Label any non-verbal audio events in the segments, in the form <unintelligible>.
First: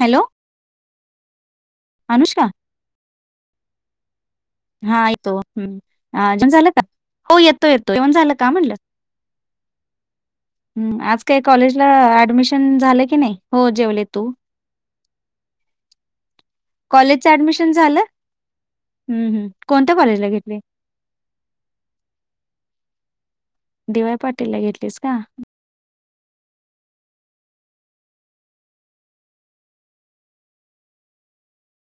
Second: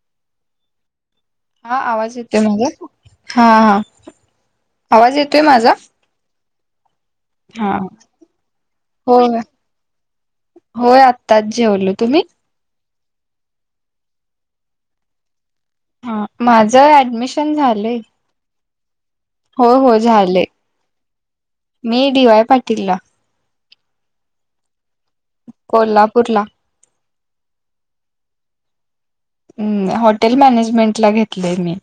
Hello. हा आवाज येतोय अनुष्का माझा? हा हा. हा आवाज येतो येतोय माझा हं. जेवण झालं का? हो येतो हा येतो. जेवण झालं का म्हणलं? होय. हम्म होय आज काही आत्ताच कॉलेजला जेवलो तुम्ही ऍडमिशन झाले की नाही? हो जेवले. तू? हा माझं कॉलेजचा ऍडमिशन झालं? हम्म हम्म. हो कोणत्या हो कॉलेजला झालंय. घेतली मी डीवाय पाटीलला. डी वाय पाटीलला घेतलीस का? कोल्हापूरला. हम्म हॉटेल मॅनेजमेंटला घेतलंय मी.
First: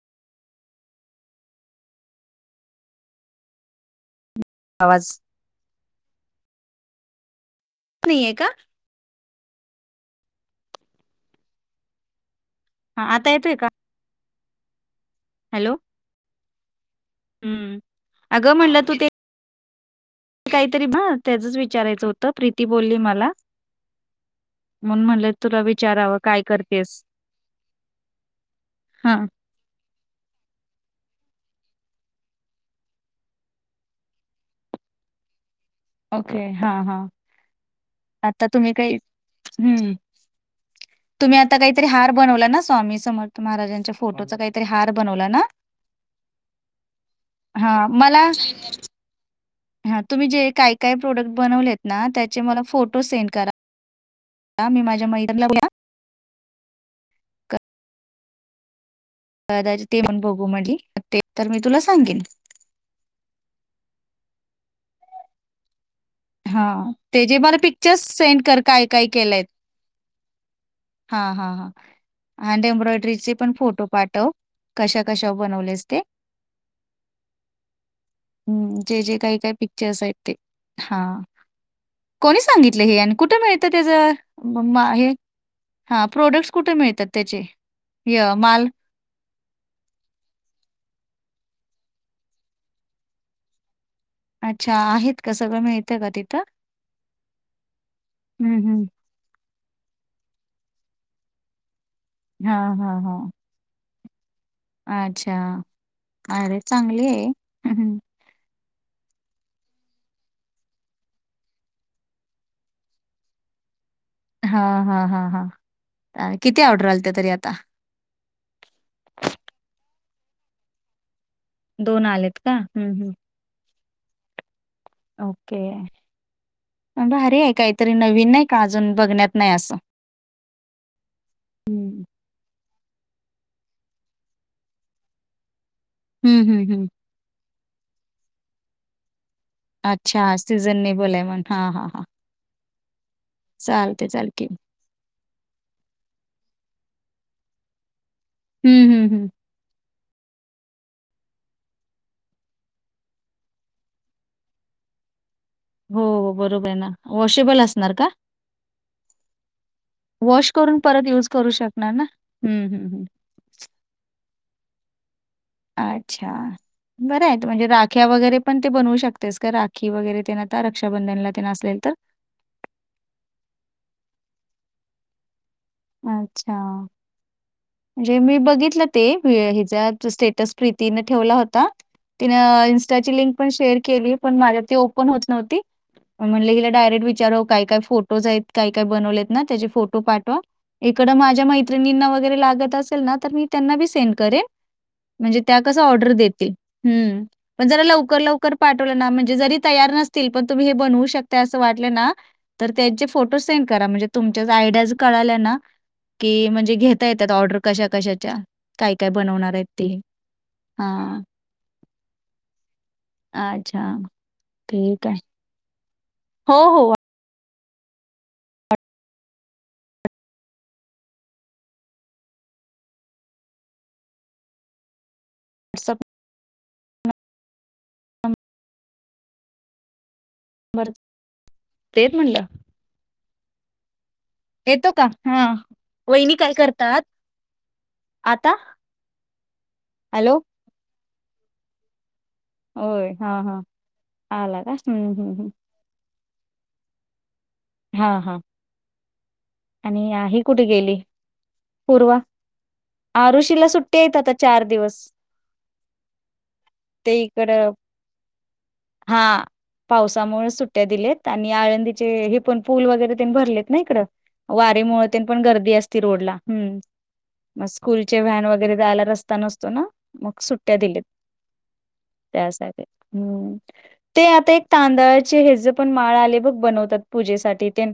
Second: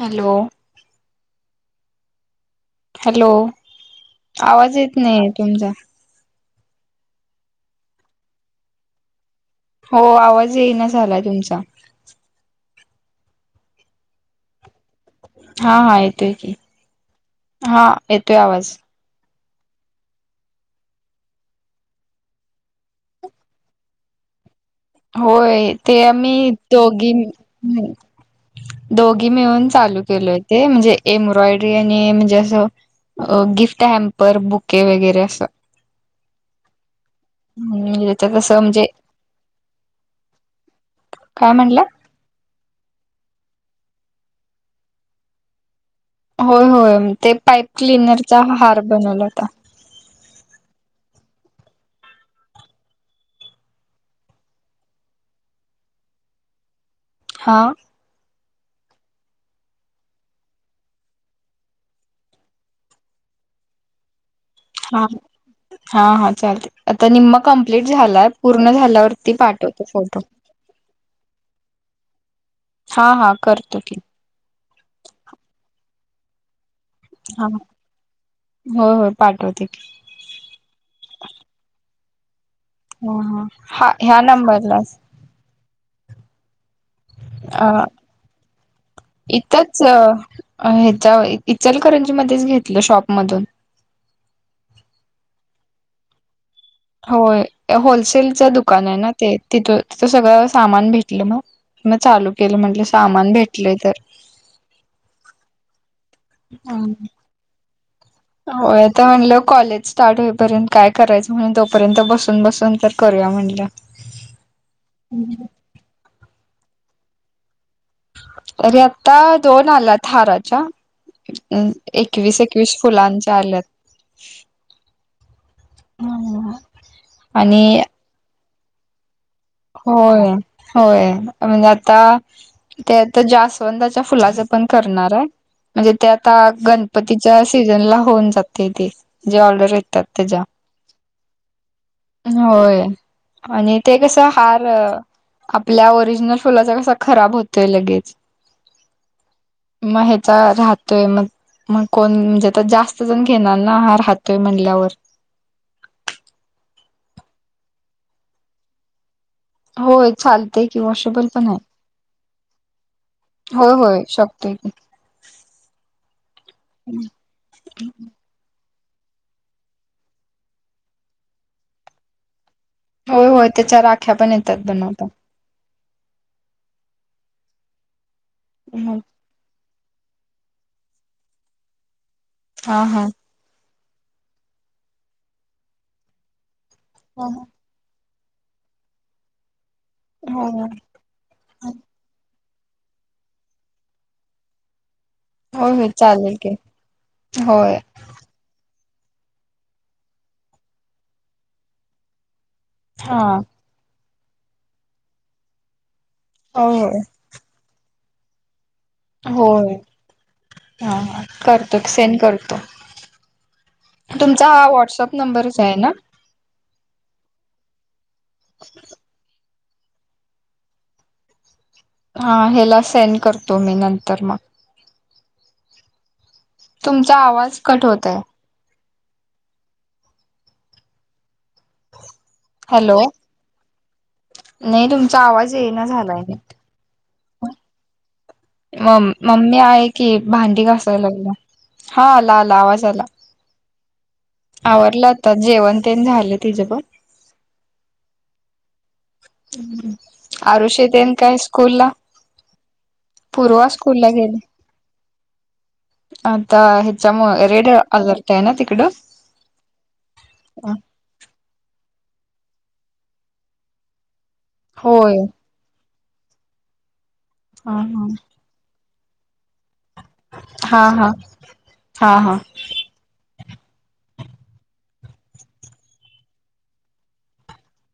हॅलो. हॅलो, आवाज येत नाहीये तुमचा. येत नाहीये का? हो आवाज येईना झालाय तुमचा. हां आता येतोय का? हॅलो हा हा येतोय की. हम्म हा येतोय अगं आवाज. म्हणलं तू ते काहीतरी हा त्याचच विचारायचं होतं, प्रीती बोलली मला. म्हणून म्हणलं तुला होय ते विचारावं काय आम्ही करतेस दोघी हम्म हा दोघी मिळून चालू केलंय ते म्हणजे एम्ब्रॉयडरी आणि म्हणजे असं अ गिफ्ट हॅम्पर, बुके वगैरे असं. ओके हा हा. म्हणजे त्याच्यात आता असं तुम्ही म्हणजे काही हम्म. तुम्ही काय आता म्हटलं काहीतरी हात बनवला ना स्वामी समर्थ महाराजांच्या फोटोचा काहीतरी हार बनवला ना? होय होय म ते पाईप हां, क्लिनरचा हार बनवला होता. ह तुम्ही जे काय काय प्रोडक्ट बनवलेत ना त्याचे मला फोटो सेंड करा. हा मी माझ्या मैत्रिणींना <unintelligible> हा. <unintelligible> ते पण बघू म्हंटली ते तर मी तुला सांगेन. हा हा हा. चालतंय हां, आता ते जे निम्म मला कम्प्लीट पिक्चर्स झालाय सेंड कर पूर्ण काय-काय झाल्यावरती पाठवतो फोटो. हा हा हा. आणि ते हा हा एम्ब्रॉयडरीचे पण करतो फोटो की पाठव. कशा कशावर बनवलेस ते. हा हम्म होय जे होय जे काही काही पाठवते की पिक्चर्स आहेत ते. हा. कोणी सांगितलं हे? ह आणि कुठं ह मिळतं हा त्याच ह्या म नंबरला मा हे हा प्रोडक्टस कुठे मिळतात त्याचे, य माल? इथचं अ ह्याच्या इचलकरंजीमध्येच घेतलं शॉपमधून. अच्छा आहेत का सगळं मिळतं का तिथं? होय या होलसेलचं हं, हं. दुकान आहे ना ते तिथं तिथं सगळं सामान भेटलं मग. मग चालू केलं हां, म्हंटल हां, हां. सामान भेटलंय तर अच्छा आयडिया चांगली आहे. होय आता म्हणलं कॉलेज स्टार्ट होईपर्यंत काय करायचं म्हणून तोपर्यंत बसून बसून तर करूया म्हणलं. हा हा हा हा. अ किती ऑर्डर आलत्या तरी आता? तरी आता दोन आल्यात हाराच्या. अं आलेत एकवीस का? एकवीस हं, हं. फुलांच्या आल्यात. ओके भारी आहे आणि काहीतरी नवीन नाही का अजून बघण्यात नाही अस. होय होय. म्हणजे आता हं. ते आता जास्वंदाच्या फुलाचं पण करणार आहे. म्हणजे ते आता हं, हं, हं. गणपतीच्या सीजनला होऊन जाते ते जे ऑर्डर येतात अच्छा त्याच्या सिजनेबल हाय म्हणुन. हा हा हा. होय आणि ते कसा चालते. अ आपल्या ओरिजिनल फुलाचा कसा खराब होतोय लगेच. हम्म, हम्म, हम्म. मग ह्याचा राहतोय मग मग कोण आता जास्तजण घेणार ना, हार राहातोय म्हणल्यावर. हो बरोबर आहे ना. वॉशेबल असणार का? होय वॉश चालतय करून की परत वॉशेबल युज पण करू आहे शकणार ना? हम्म, हम्म, हम्म. होय होय शकतोय की. अच्छा बरं आहेत म्हणजे राख्या वगैरे पण ते बनवू शकतेस का राखी वगैरे तेन आता रक्षाबंधनला ते असले तर? होय होय त्याच्या राख्या पण येतात बनवता. अच्छा जे मी बघितलं ते हे हिचा स्टेटस प्रीतीने ठेवला होता. तिनं हा हा इनस्टाची लिंक पण शेअर केली, पण माझ्यात ती ओपन होत न्हवती. मग म्हंटले हिला डायरेक्ट हो विचाराव काय काय फोट टोज आहेत. काही काय बनवलेत ना त्याचे फोटो पाठवा. होय इकडं माझ्या मैत्रिणींना वगैरे लागत असेल ना, तर मी त्यांना बी सेंड करेन. म्हणजे त्या कसं होय ऑर्डर चालेल देतील की हं, पण होय जरा लवकर लव खरं पाठवलं ना म्हणजे जरी तयार नसतील, पण तुम्ही हे बनवू शकताय असं वाटलं ना तर त्यांचे हा फोटो सेंड करा म्हणजे तुमच्या आयडियाज कळाल्या ना की म्हणजे होय घेता येतात ऑर्डर कशा कशाच्या. काय काय बनवणार आहेत होय ते, हा. तर सेंड करतो. अच्छा. तुमचा हा ठीक व्हाट्सअप आहे. नंबरच आहे ना? हो हो. <inaudible> हा हेला सेंड करतो मी नंतर मग. <unintelligible> तुमचा आवाज कट होतोय. बर तेेच म्हणलं. हॅलो. नाही येतो का? तुमचा हा. आवाज येईना झालाय वहिनी काय करतात? आता? म मम्मी आहे की हॅलो. भांडी घासाय लागल्या. हा आला आला आवाज आला. हा, हा. आवरलं आता जेवण तेण झालं तिज पण. हा हा. आणि हि कुठे आरुषी गेली तेन काय स्कूल ला पूर्वा? पूर्वा आरूषीला सुट्टी स्कूल ला आहेत आता गेली चार दिवस. आता ते ह्याच्यामुळं इकड रेड अलर्ट आहे ना तिकडं. हा पावसामुळे सुट्ट्या दिल्यात. आणि आळंदीचे हे पण पूल वगैरे तेन भरलेत ना हिकडं. वारीमुळ होय तेन पण गर्दी अस ती रोडला, मग हा स्कूलचे व्हॅन वगैरे जायला रस्ता नसतो ना. मग सुट्ट्या हा हा दिलेत हा हा हा त्यासाठी. हम्म. ते आता एक तांदळाचे हेज पण माळ आलंय बघ बनवतात पूजेसाठी तेन.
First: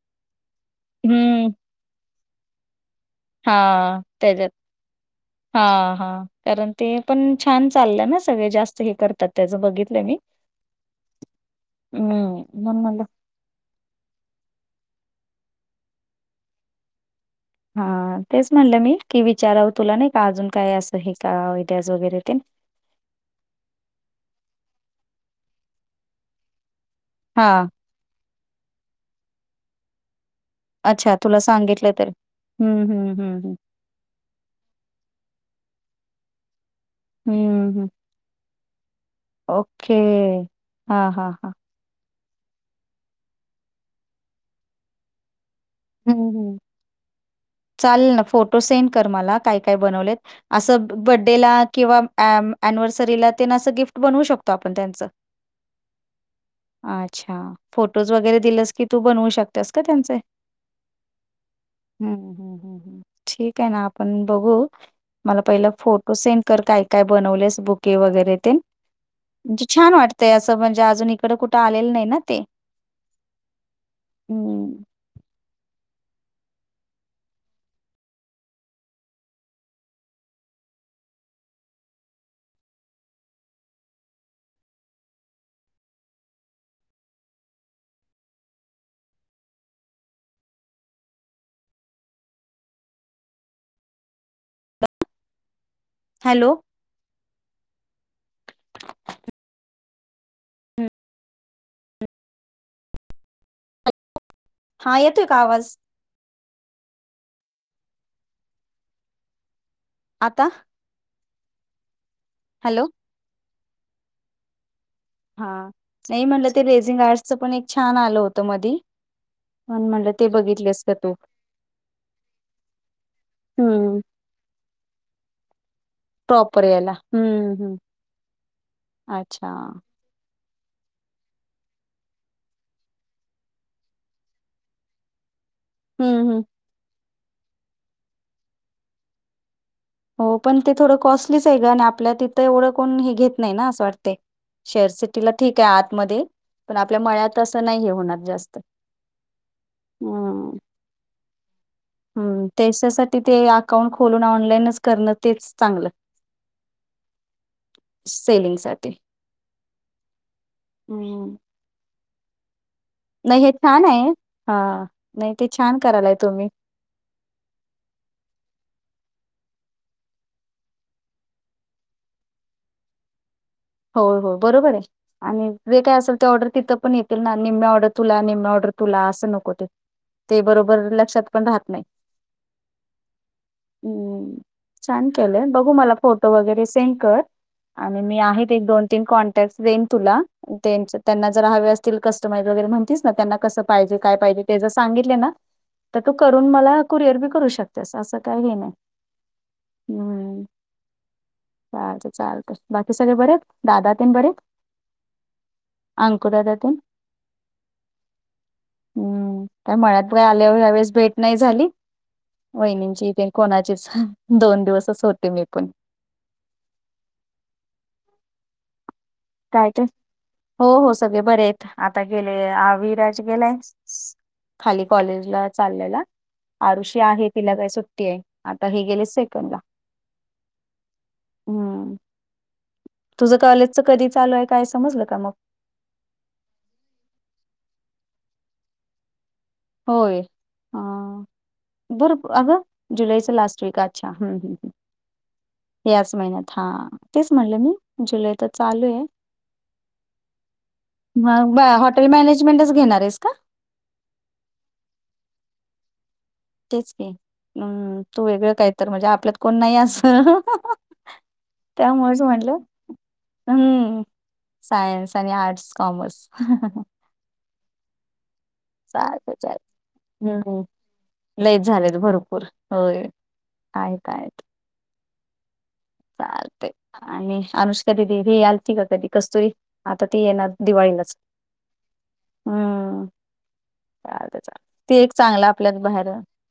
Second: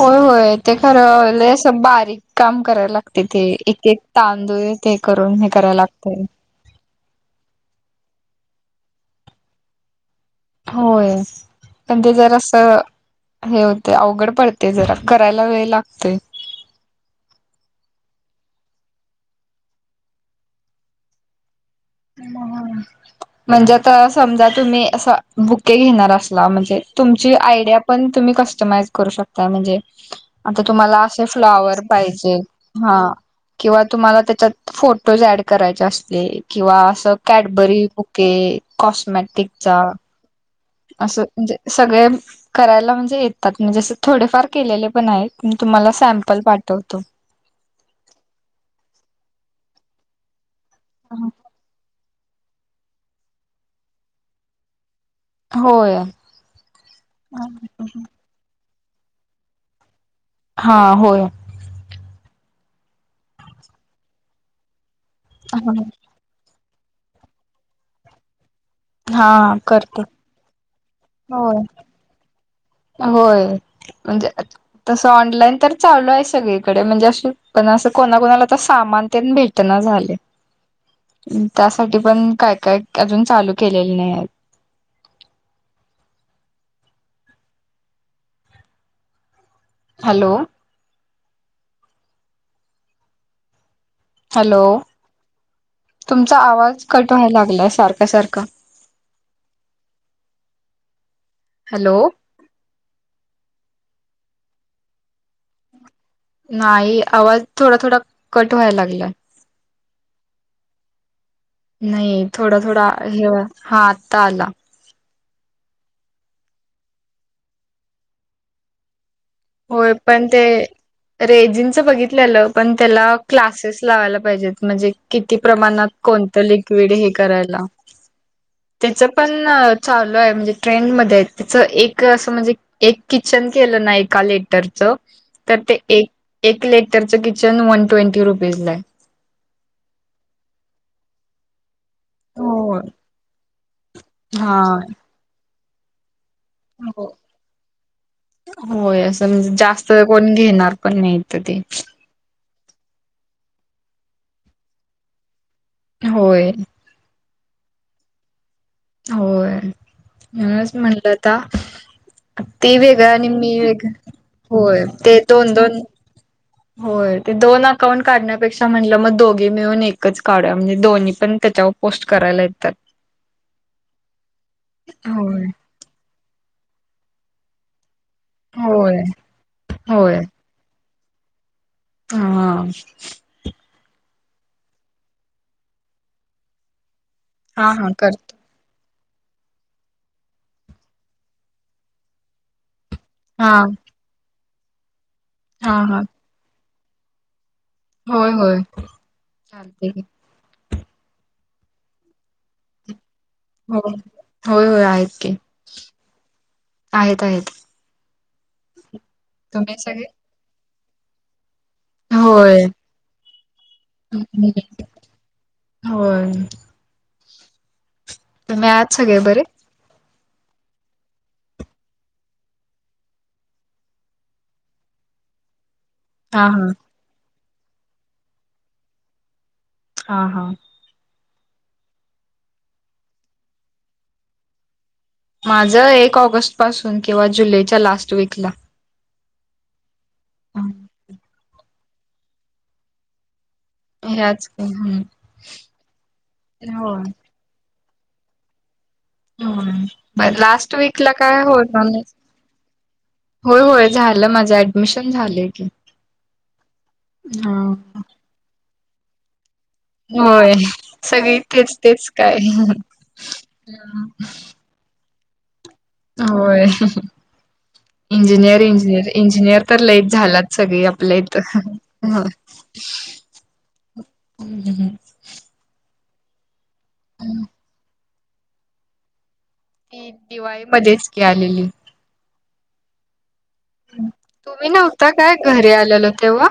होय, होय. ते खरं हम्म लई असं बारीक काम करायला लागते ते एक एक हा त्याच्यात तांदूळ ते करून हे हा, करायला लागतय हा. कारण ते पण छान चाललंय ना सगळे जास्त हे करतात त्याच बघितलंय मी. होय, पण ते हम्म जरासं म्हणून म्हणलं हे होतंय अवघड पडते जरा करायला वेळ लागतोय. हां तेच म्हटलं मी की विचारावं तुला नाही का अजून काय असं आहे का आयडियाज वगैरे तेन. म्हणजे आता समजा तुम्ही असा बुके घेणार असला म्हणजे तुमची हा आयडिया पण तुम्ही कस्टमाइज करू शकता म्हणजे आता तुम्हाला अच्छा असे तुला फ्लॉवर सांगितलं तर पाहिजे, हम्म हम्म हा हम्म किंवा तुम्हाला त्याच्यात फोटोज ॲड करायचे असते किंवा असं हम्म हम्म कॅडबरी हम्म बुके कॉस्मेट टिकचा ओके हा असं हा हा म्हणजे सगळे करायला म्हणजे येतात म्हणजे अस थोडेफार केलेले पण आहेत. मी तुम्हाला हम्म सॅम्पल हम्म पाठवतो. चालेल ना फोटो सेंड कर मला काय काय बनवलेत असं बड्डेला किंवा अम ॲनिव्हर्सरीला ते ना असं गिफ्ट बनवू शकतो आपण त्यांचं होय अच्छा फोटोज वगैरे दिलस की तू बनवू शकतियास काय त्यांचे हा होय हं हं हं. हं हं. ठीक आहे ना आपण बघू मला पहिला हा फोट टोज सेंड कर काय काय बनवलेस बुके वगैरे ते हा म्हणजे छान करतो वाट ते असं म्हणजे अजून इकडं कुठे होय. आलेलं नाही ना ते होय म्हणजे आत हम्म. तस ऑनलाईन तर चालू आहे सगळीकडे म्हणजे पण असं कोणाकणाला तर सामान भेटली झालय <inaudible> त्यासाठी पण काय काय अजून चालू केलेले नाही आहेत. हॅलो हॅलो तुमचा हॅलो आवाज कट होयाला लागलाय सारखा सारखा हम्म. हॅलो हा येतोय का आवाज? नाही आवाज थोडा थोडा कट होयला लागलाय आता? नाही थोडा हॅलो थोडा हे हा आता आला हा नाही म्हटलं ते रेझिंग आर्टसच पण एक छानं आलं होतं मधी होय म्हणलं पण ते बघितलेस का तू रेजिंगच बघितलेलं पण त्याला क्लासेस हम्म. लावायला पा पाहिजेत म्हणजे किती प्रमाणात? कोणतं प्रॉपर याला लिक्विड हे हम्म करायला, हम्म. त्याच पण अच्छा. चालू आहे म्हणजे ट्रेंन मध्ये आहेतचं एक असं म्हणजे एक किचन केलं ना एक एका लेटरचं तर ते एक हम्म हम्म. एक लेटरचं किचन वन ट्वेंटी रुपीजला आहे. हो पण ते थोडं कॉस्टलीच आहे ग आणि आपल्या तिथं एवढं हो कोण हे घेत नाही ना असं वाटत तय हा शहर सिटीला ठीक आहे आतमध्ये पण आपल्या हो मळ्यात असं नाही हे होणार जास्त. होय असं म्हणजे जास्त कोण हम्म. घेणार पण नाहीत ते हम्म त्याच्यासाठी ते अकाउंट खोलून ऑनलाईनच करणं तेच चांगलं होय सेलिंग साठी होय म्हणूनच म्हटलं हम्म. तर ते व्य आणि नाही हे मी छान एक होय ते दोन दोन आलाय तुम्ही होय ते दोन अकाउंट काढण्यापेक्षा म्हटलं मग दोघे मिळून एकच काढू म्हणजे दोन पण त्याच्याव पोस्ट करायला येतात. <inaudible> हो हो बरोबर आहे होय आणि जे काय असेल ते ऑर्डर तिथं पण येतील ना, निम्मे ऑर्डर तुला आणि ऑर्डर होय तुला अस नको ते होय ते बरोबर लक्षात पण राहत नाही. हा. हं छान केलंय बघू मला फोटो वगैरे सेंड कर हा हा आणि मी करतो आहे एक दोन तीन कॉन्टॅक्ट देईन तुला त्यांचं त्यांना जरा हवे असतील कस्टमाईज वगैरे म्हणतीस त्यांना हा कस पाहिजे काय पाहिजे ते जर सांगितले ना हा हा तर तू करून मला कुरिअर बी करू शक त्यास असं होय काही होय नाही चालते की हम्म काय आता चालतंय. बाकी सगळे बरे आहेत? हो दादा तेन बरे येत? होय होय आहेत की अंकू दादा तेन? आहेत आहेत हम्म काय तुम्ही मळ्यात सगळे बाय आल्यावर यावेळेस भेट नाही झाली. होय वहिनींची तेन कोणाचीच दोन दिवसच होते मी पण. होय. तुम्ही आहात सगळे बरे? काय ते? हो हो सगळे बरे आहेत. आता गेले आ विराज गेलाय खाली कॉलेजला चाललेला. हा हा आरुषी आहे तिला काय सुट्टी आहे. आता हे गेले सेकंडला. हा, हा. हम्म. तुझं कॉलेजच कधी चालू आहे काय समजलं का मग? माझं एक ऑगस्टपासून किंवा जुलैच्या लास्टवीकला. होय. अ बर अगं जुलैचा लास्टवीकात. अच्छा हम्म ह्याच हम्म हम्म याच महिन्यात. हा हो तेच म्हणलं मी जुलै तर चालू आहे. होय मग लास्ट वीकला काय मग बा होणार नाही. हॉटेल मॅनेजमेंटच घेणार आहेस का? होय होय झालं माझं ऍडमिशन झालंय की. तेचकी हा. हम्म तू वेगळं काही तर म्हणजे आपल्यात कोण नाही अस होय. सगळी तेेच तेच काय म्हटलं हं, सायन्स आणि आर्ट्स कॉमर्स. होय इंजिनियरिंग चालतंय चालतंय. इंजिनियर तर लईत झाल्यात हं, सगळी आपल्या लयच इथं. झालेत भरपूर. होय, आहेत आहेत. हम्म, हम्म, हम्म. चालतंय आणि अनुष्कादिदी हि आलती का कधी कस्तूरी. आता ती येणार दिवाळीमध्येच दिवाळीलांच, की आलेली. हम्म. चालत‌ंय चालतंय. तुम्ही ते नव्हता एक काय चांगलं घरी आपल्यात बाहेर आलेलो तेव्हा?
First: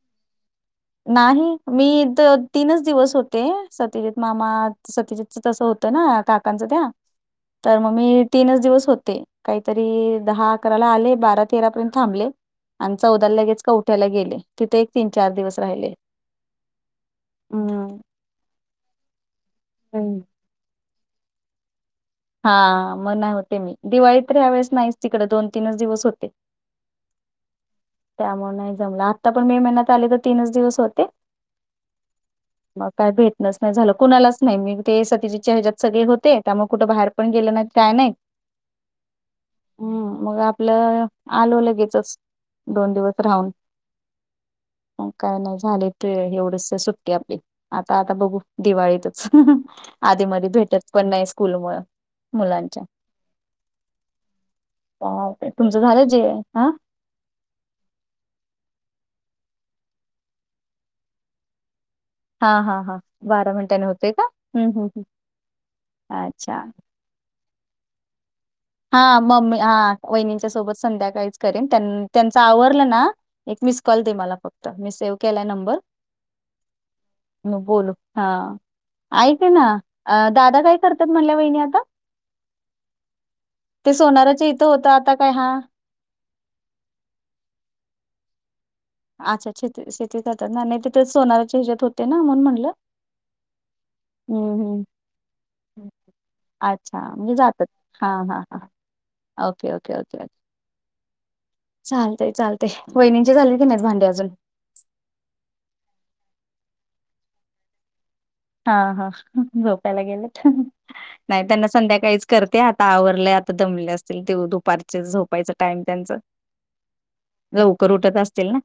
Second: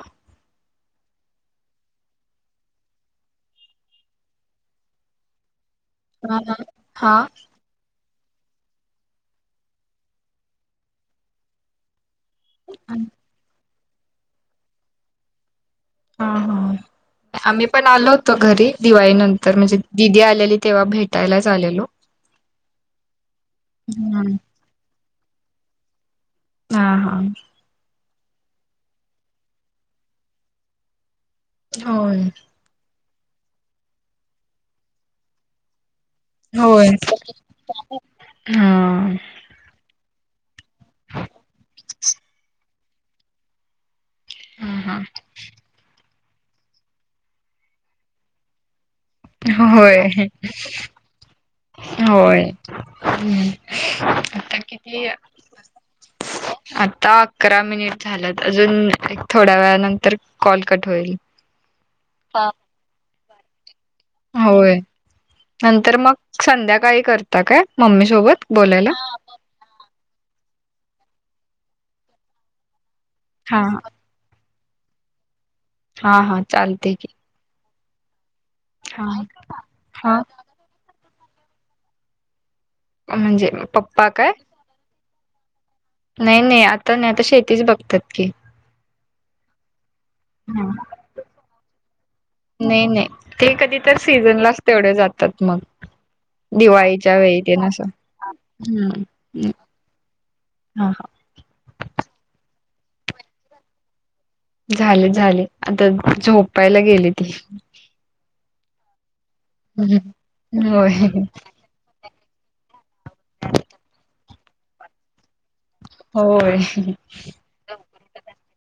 नाही मी इथं तीनच दिवस होते. सत्यजित मामा सत्यजीतचं तसं होतं ना हा काकांचं त्या हा तर मग मी तीनच दिवस होते. काहीतरी दहा अकराला आले बारा तेरापर्यंत थांबले. आणि चौदा लगेच कवठ्याला गेले तिथे एक तीन चार दिवस राहिले. हा हा. आम्ही हं. पण आलो होतो घरी दिवाळीनंत तर म्हणजे हं. दिदी आलेली तेव्हा भेटायलाच आलेलो. हा मग न्हवते मी दिवाळी हम्म. तर ह्या वेळेस नाहीच तिकडं दोन तीन दिवसच होते. हा, हा. त्यामुळं नाही जमलं. आत्ता पण मे महिन्यात आले तर तीनच दिवस होते. होय? मग काय भेटणच नाही झालं. कुणालाच नाही मी ते सत्यजीतच्या हेजात सगळे होते, त्यामुळं होय कुठं बाहेर पण गेलं नाही, काय नाही. हा. हम्म, मग आपलं आलो लगेचच दोन दिवस राहून. हा मग काय नाही झाले ते एवढच सुट्टी आपली. आता आता बघू. दिवाळीतच हा होय आधी मधी भेटत पण नाही स्कूलमुळं. होय मुलांच्या आता किती <unintelligible> बापरे. तुमचं झालं जे हा आत आता अकरा मिनिट झाल्यात. अजून एक थोड्या वेळानंतर कॉल कट होईल. हा, हा, हा. बारा मिनटांनी हो होय नंतर मग अच्छा संध्याकाळी करता काय मम्मी सोबत? बोलायला हा मम्मी हा वहिनींच्या सोबत संध्याकाळीच करेन. त्यानं त्यांच आवरलं ना एक हा मिस कॉल दे मला फक्त, मी सेव केलाय नंबर. हा हा चालतेय की. बोलू हा हा आईकना हा दादा काय करतात म्हणल्या वहिणी आता? अ म्हणजे. ते पप्पा काय सोनाराच्या इथं होता आता काय हा नाही नाही आता नाही, आता शेतीच बघतात की. आच्छा <unintelligible> ते शेती कराताना हा नाही तिथ सोनाराच्या हच्यात होते ना मण म्हणलं नाही नाही हम्म हम्म. त्यात मग. अच्छा दिवाळीच्या म्हणजे वेळी ते जातात नस हा हा हा हम्म हम्म ओके ओके ओके हम्म हा. चालतय चालतय वहिणींच चालेल की नाहीत भांडे अजून. झाले झाले आता झोपायला गेली ती. हा हा झोपयला गेल होय नाही त्यांनास. संध्याकाळीच करते आता आवरलंय आता दामले असतील ते दुपारचे झोपायचं. टाईम त्यांच होय लवकर उठत असतील ना.